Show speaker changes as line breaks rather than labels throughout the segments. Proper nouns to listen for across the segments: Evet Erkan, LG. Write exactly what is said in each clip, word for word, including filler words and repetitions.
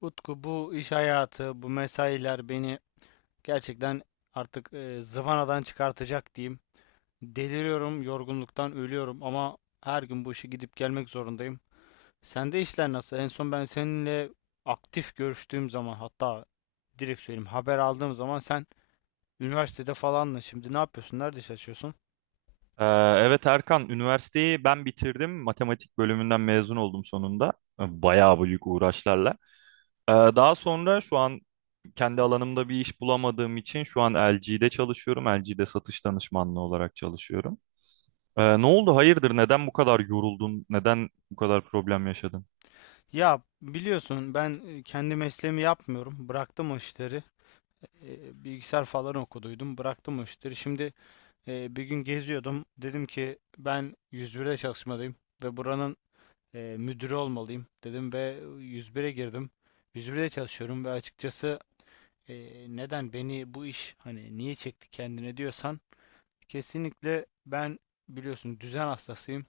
Utku, bu iş hayatı, bu mesailer beni gerçekten artık e, zıvanadan çıkartacak diyeyim. Deliriyorum, yorgunluktan ölüyorum ama her gün bu işe gidip gelmek zorundayım. Sende işler nasıl? En son ben seninle aktif görüştüğüm zaman, hatta direkt söyleyeyim, haber aldığım zaman sen üniversitede falanla. Şimdi ne yapıyorsun? Nerede çalışıyorsun?
Ee, Evet Erkan, üniversiteyi ben bitirdim. Matematik bölümünden mezun oldum sonunda. Bayağı büyük uğraşlarla. Ee, Daha sonra şu an kendi alanımda bir iş bulamadığım için şu an L G'de çalışıyorum. L G'de satış danışmanlığı olarak çalışıyorum. Ee, Ne oldu? Hayırdır? Neden bu kadar yoruldun? Neden bu kadar problem yaşadın?
Ya biliyorsun, ben e, kendi mesleğimi yapmıyorum. Bıraktım o işleri. E, bilgisayar falan okuduydum. Bıraktım o işleri. Şimdi Ee, bir gün geziyordum. Dedim ki ben yüz birde çalışmalıyım ve buranın e, müdürü olmalıyım, dedim ve yüz bire girdim. yüz birde çalışıyorum ve açıkçası, e, neden beni bu iş, hani niye çekti kendine diyorsan, kesinlikle ben, biliyorsun, düzen hastasıyım.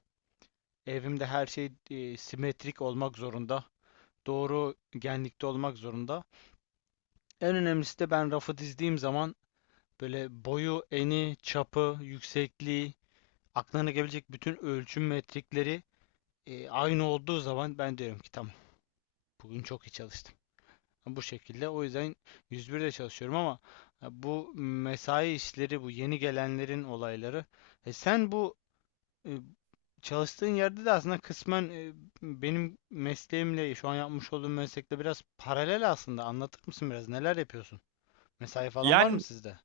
Evimde her şey e, simetrik olmak zorunda. Doğru genlikte olmak zorunda. En önemlisi de ben rafı dizdiğim zaman böyle boyu, eni, çapı, yüksekliği, aklına gelebilecek bütün ölçüm metrikleri e, aynı olduğu zaman ben diyorum ki tamam, bugün çok iyi çalıştım. Bu şekilde, o yüzden yüz birde çalışıyorum ama e, bu mesai işleri bu yeni gelenlerin olayları. E, sen bu e, çalıştığın yerde de aslında kısmen e, benim mesleğimle, şu an yapmış olduğum meslekle biraz paralel aslında. Anlatır mısın biraz neler yapıyorsun? Mesai falan var mı
Yani
sizde?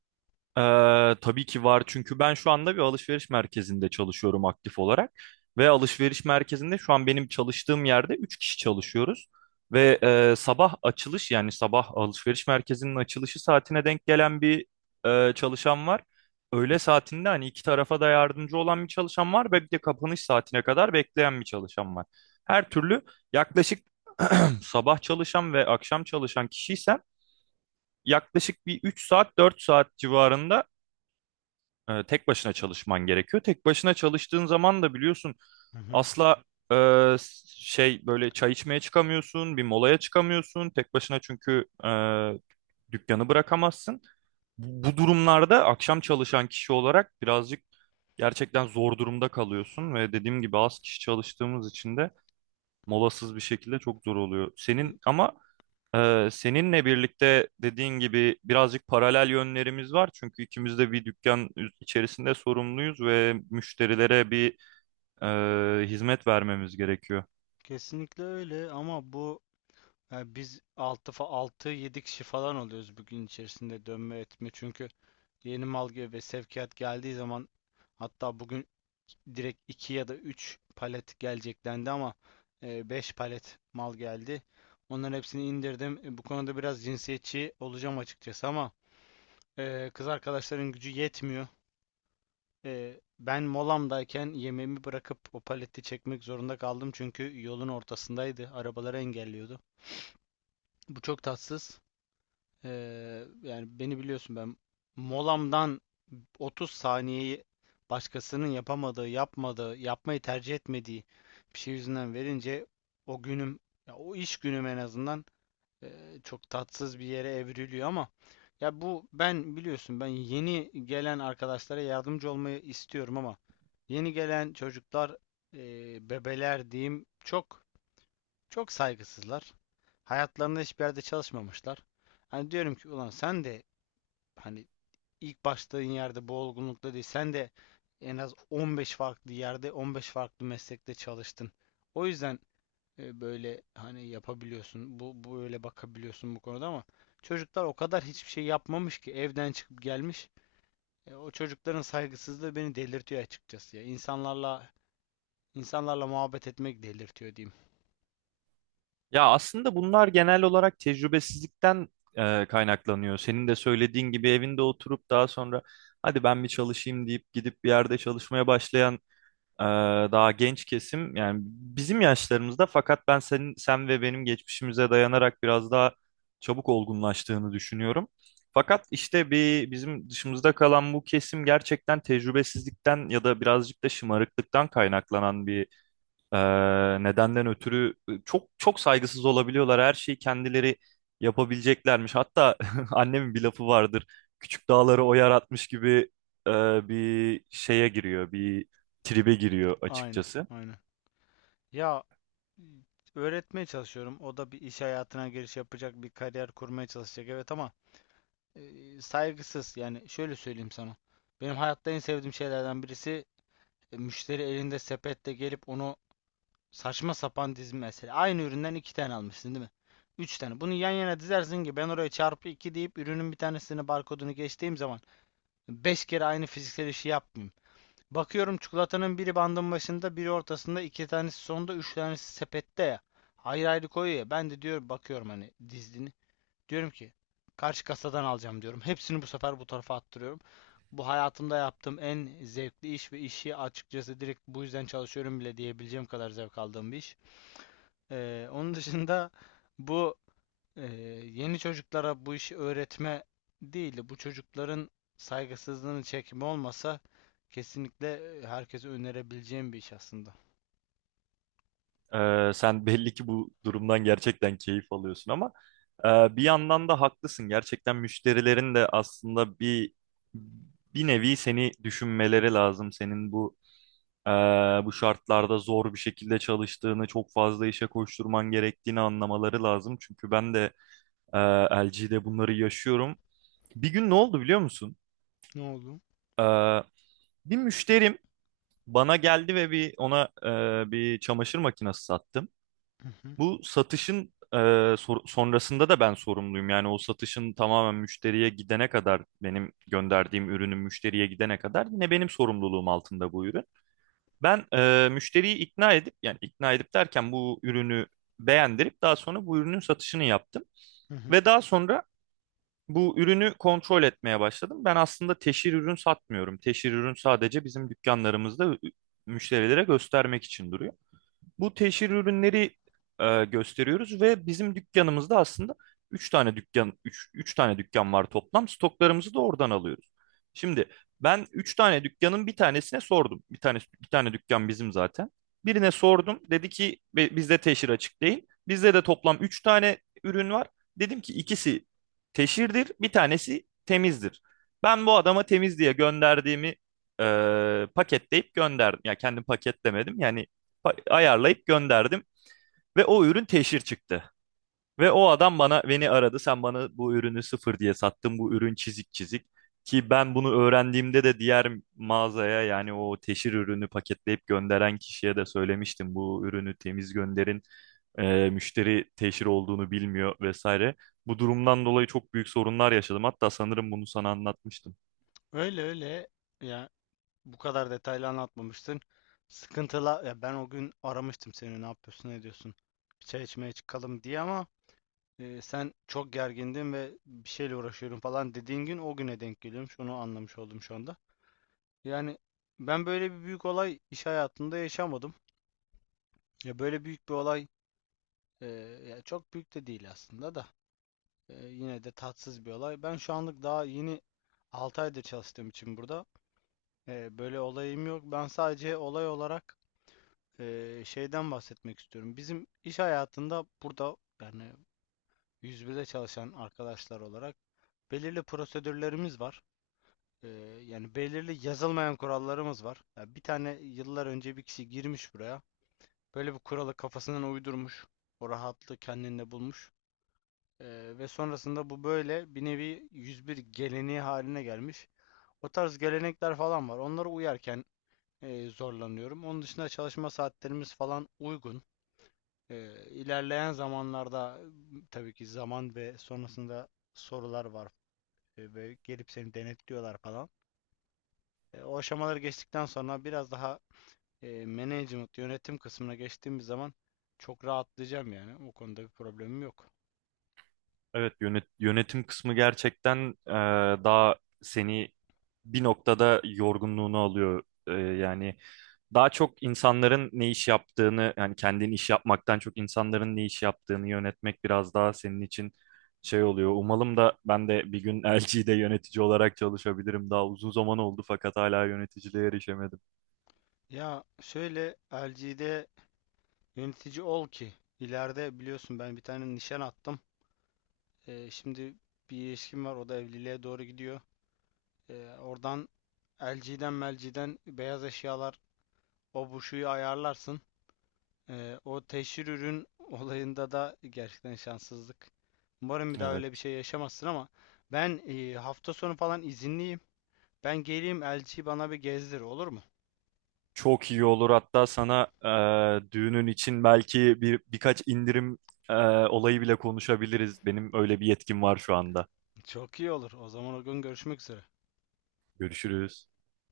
Ee, tabii ki var çünkü ben şu anda bir alışveriş merkezinde çalışıyorum aktif olarak ve alışveriş merkezinde şu an benim çalıştığım yerde üç kişi çalışıyoruz ve e, sabah açılış yani sabah alışveriş merkezinin açılışı saatine denk gelen bir e, çalışan var. Öğle saatinde hani iki tarafa da yardımcı olan bir çalışan var ve bir de kapanış saatine kadar bekleyen bir çalışan var. Her türlü yaklaşık sabah çalışan ve akşam çalışan kişiysem yaklaşık bir üç saat dört saat civarında e, tek başına çalışman gerekiyor. Tek başına çalıştığın zaman da biliyorsun
Hı hı.
asla e, şey böyle çay içmeye çıkamıyorsun, bir molaya çıkamıyorsun. Tek başına çünkü e, dükkanı bırakamazsın. Bu, bu durumlarda akşam çalışan kişi olarak birazcık gerçekten zor durumda kalıyorsun ve dediğim gibi az kişi çalıştığımız için de molasız bir şekilde çok zor oluyor. Senin
E,
ama ee, seninle birlikte dediğin gibi birazcık paralel yönlerimiz var. Çünkü ikimiz de bir dükkan içerisinde sorumluyuz ve müşterilere bir e, hizmet vermemiz gerekiyor.
Kesinlikle öyle ama bu, yani biz altı, altı, yedi kişi falan oluyoruz bugün içerisinde, dönme etme. Çünkü yeni mal ge- ve sevkiyat geldiği zaman, hatta bugün direkt iki ya da üç palet gelecek dendi ama e, beş palet mal geldi. Onların hepsini indirdim. E, Bu konuda biraz cinsiyetçi olacağım açıkçası ama e, kız arkadaşların gücü yetmiyor. E, ben molamdayken yemeğimi bırakıp o paleti çekmek zorunda kaldım çünkü yolun ortasındaydı. Arabaları engelliyordu. Bu çok tatsız. Ee, yani beni biliyorsun, ben molamdan otuz saniyeyi başkasının yapamadığı, yapmadığı, yapmayı tercih etmediği bir şey yüzünden verince, o günüm, ya o iş günüm en azından e, çok tatsız bir yere evriliyor. Ama ya, bu ben biliyorsun, ben yeni gelen arkadaşlara yardımcı olmayı istiyorum ama yeni gelen çocuklar, e, bebeler diyeyim, çok çok saygısızlar. Hayatlarında hiçbir yerde çalışmamışlar. Hani diyorum ki ulan, sen de, hani, ilk başladığın yerde bu olgunlukta değil. Sen de en az on beş farklı yerde, on beş farklı meslekte çalıştın. O yüzden e, böyle, hani, yapabiliyorsun. Bu, bu böyle bakabiliyorsun bu konuda, ama çocuklar o kadar hiçbir şey yapmamış ki evden çıkıp gelmiş. E, o çocukların saygısızlığı beni delirtiyor açıkçası ya. İnsanlarla insanlarla muhabbet etmek delirtiyor diyeyim.
Ya aslında bunlar genel olarak tecrübesizlikten e, kaynaklanıyor. Senin de söylediğin gibi evinde oturup daha sonra hadi ben bir çalışayım deyip gidip bir yerde çalışmaya başlayan Ee, daha genç kesim yani bizim yaşlarımızda fakat ben senin sen ve benim geçmişimize dayanarak biraz daha çabuk olgunlaştığını düşünüyorum. Fakat işte bir bizim dışımızda kalan bu kesim gerçekten tecrübesizlikten ya da birazcık da şımarıklıktan kaynaklanan bir ee, nedenden ötürü çok çok saygısız olabiliyorlar. Her şeyi kendileri yapabileceklermiş. Hatta annemin bir lafı vardır. Küçük dağları o yaratmış gibi e, bir şeye giriyor, bir tribe giriyor
Aynen,
açıkçası.
aynen. Ya. Hmm. Öğretmeye çalışıyorum. O da bir iş hayatına giriş yapacak, bir kariyer kurmaya çalışacak. Evet ama e, saygısız. Yani şöyle söyleyeyim sana. Benim hayatta en sevdiğim şeylerden birisi e, müşteri elinde sepetle gelip onu saçma sapan dizme mesela. Aynı üründen iki tane almışsın değil mi? Üç tane. Bunu yan yana dizersin ki ben oraya çarpı iki deyip ürünün bir tanesini, barkodunu geçtiğim zaman beş kere aynı fiziksel işi yapmayayım. Bakıyorum çikolatanın biri bandın başında, biri ortasında, iki tanesi sonda, üç tanesi sepette ya. Ayrı ayrı koyuyor ya. Ben de diyorum, bakıyorum hani dizdiğini. Diyorum ki karşı kasadan alacağım, diyorum. Hepsini bu sefer bu tarafa attırıyorum. Bu, hayatımda yaptığım en zevkli iş ve işi, açıkçası direkt bu yüzden çalışıyorum bile diyebileceğim kadar zevk aldığım bir iş. Ee, onun dışında, bu, ee, yeni çocuklara bu işi öğretme değil de bu çocukların saygısızlığını çekme olmasa, kesinlikle e, herkese önerebileceğim bir iş aslında.
Ee, sen belli ki bu durumdan gerçekten keyif alıyorsun ama e, bir yandan da haklısın. Gerçekten müşterilerin de aslında bir bir nevi seni düşünmeleri lazım. Senin bu e, bu şartlarda zor bir şekilde çalıştığını, çok fazla işe koşturman gerektiğini anlamaları lazım. Çünkü ben de e, L G'de bunları yaşıyorum. Bir gün ne oldu biliyor musun?
Ne oldu?
E, Bir müşterim bana geldi ve bir ona e, bir çamaşır makinesi sattım.
Hı hı,
Bu satışın e, sor- sonrasında da ben sorumluyum. Yani o satışın tamamen müşteriye gidene kadar benim gönderdiğim ürünün müşteriye gidene kadar yine benim sorumluluğum altında bu ürün. Ben e, müşteriyi ikna edip yani ikna edip derken bu ürünü beğendirip daha sonra bu ürünün satışını yaptım.
hı hı.
Ve daha sonra bu ürünü kontrol etmeye başladım. Ben aslında teşhir ürün satmıyorum. Teşhir ürün sadece bizim dükkanlarımızda ü- müşterilere göstermek için duruyor bu teşhir ürünleri e, gösteriyoruz ve bizim dükkanımızda aslında üç tane dükkan üç üç tane dükkan var toplam. Stoklarımızı da oradan alıyoruz. Şimdi ben üç tane dükkanın bir tanesine sordum. Bir tane bir tane dükkan bizim zaten. Birine sordum. Dedi ki "Be- bizde teşhir açık değil. Bizde de toplam üç tane ürün var. Dedim ki ikisi teşhirdir, bir tanesi temizdir. Ben bu adama temiz diye gönderdiğimi e, paketleyip gönderdim. Ya kendim paketlemedim. Yani pa- ayarlayıp gönderdim ve o ürün teşhir çıktı. Ve o adam bana beni aradı. Sen bana bu ürünü sıfır diye sattın. Bu ürün çizik çizik. Ki ben bunu öğrendiğimde de diğer mağazaya yani o teşhir ürünü paketleyip gönderen kişiye de söylemiştim. Bu ürünü temiz gönderin. Ee, müşteri teşhir olduğunu bilmiyor vesaire. Bu durumdan dolayı çok büyük sorunlar yaşadım. Hatta sanırım bunu sana anlatmıştım.
Öyle öyle. Ya, bu kadar detaylı anlatmamıştın. Sıkıntıla, ya ben o gün aramıştım seni, ne yapıyorsun, ne ediyorsun, bir çay içmeye çıkalım diye, ama e, sen çok gergindin ve bir şeyle uğraşıyorum falan dediğin gün, o güne denk geliyormuş, onu anlamış oldum şu anda. Yani ben böyle bir büyük olay iş hayatında yaşamadım. Ya böyle büyük bir olay, e, ya çok büyük de değil aslında da e, yine de tatsız bir olay. Ben şu anlık, daha yeni altı aydır çalıştığım için burada, e, böyle olayım yok. Ben sadece olay olarak e, şeyden bahsetmek istiyorum. Bizim iş hayatında burada, yani yüz birde çalışan arkadaşlar olarak, belirli prosedürlerimiz var. E, yani belirli yazılmayan kurallarımız var. Ya bir tane yıllar önce bir kişi girmiş buraya. Böyle bir kuralı kafasından uydurmuş. O rahatlığı kendinde bulmuş. Ee, ve sonrasında bu böyle bir nevi yüz bir geleneği haline gelmiş. O tarz gelenekler falan var. Onlara uyarken e, zorlanıyorum. Onun dışında çalışma saatlerimiz falan uygun. Ee, ilerleyen zamanlarda tabii ki zaman ve sonrasında sorular var. Ee, ve gelip seni denetliyorlar falan. E, o aşamaları geçtikten sonra biraz daha e, management, yönetim kısmına geçtiğimiz zaman çok rahatlayacağım yani. O konuda bir problemim yok.
Evet, yönet- yönetim kısmı gerçekten e, daha seni bir noktada yorgunluğunu alıyor. E, yani daha çok insanların ne iş yaptığını yani kendin iş yapmaktan çok insanların ne iş yaptığını yönetmek biraz daha senin için şey oluyor. Umalım da ben de bir gün L G'de yönetici olarak çalışabilirim. Daha uzun zaman oldu fakat hala yöneticiliğe erişemedim.
Ya şöyle, L G'de yönetici ol ki ileride, biliyorsun, ben bir tane nişan attım. E, şimdi bir ilişkim var, o da evliliğe doğru gidiyor. E, oradan, L G'den, melciden beyaz eşyalar, o bu, şuyu ayarlarsın. E, o teşhir ürün olayında da gerçekten şanssızlık. Umarım bir daha öyle bir
Evet.
şey yaşamazsın ama ben e, hafta sonu falan izinliyim. Ben geleyim, elçiyi bana bir gezdir, olur mu?
Çok iyi olur. Hatta sana e, düğünün için belki bir birkaç indirim e, olayı bile konuşabiliriz. Benim öyle bir yetkim var şu anda.
Çok iyi olur. O zaman o gün görüşmek üzere.
Görüşürüz.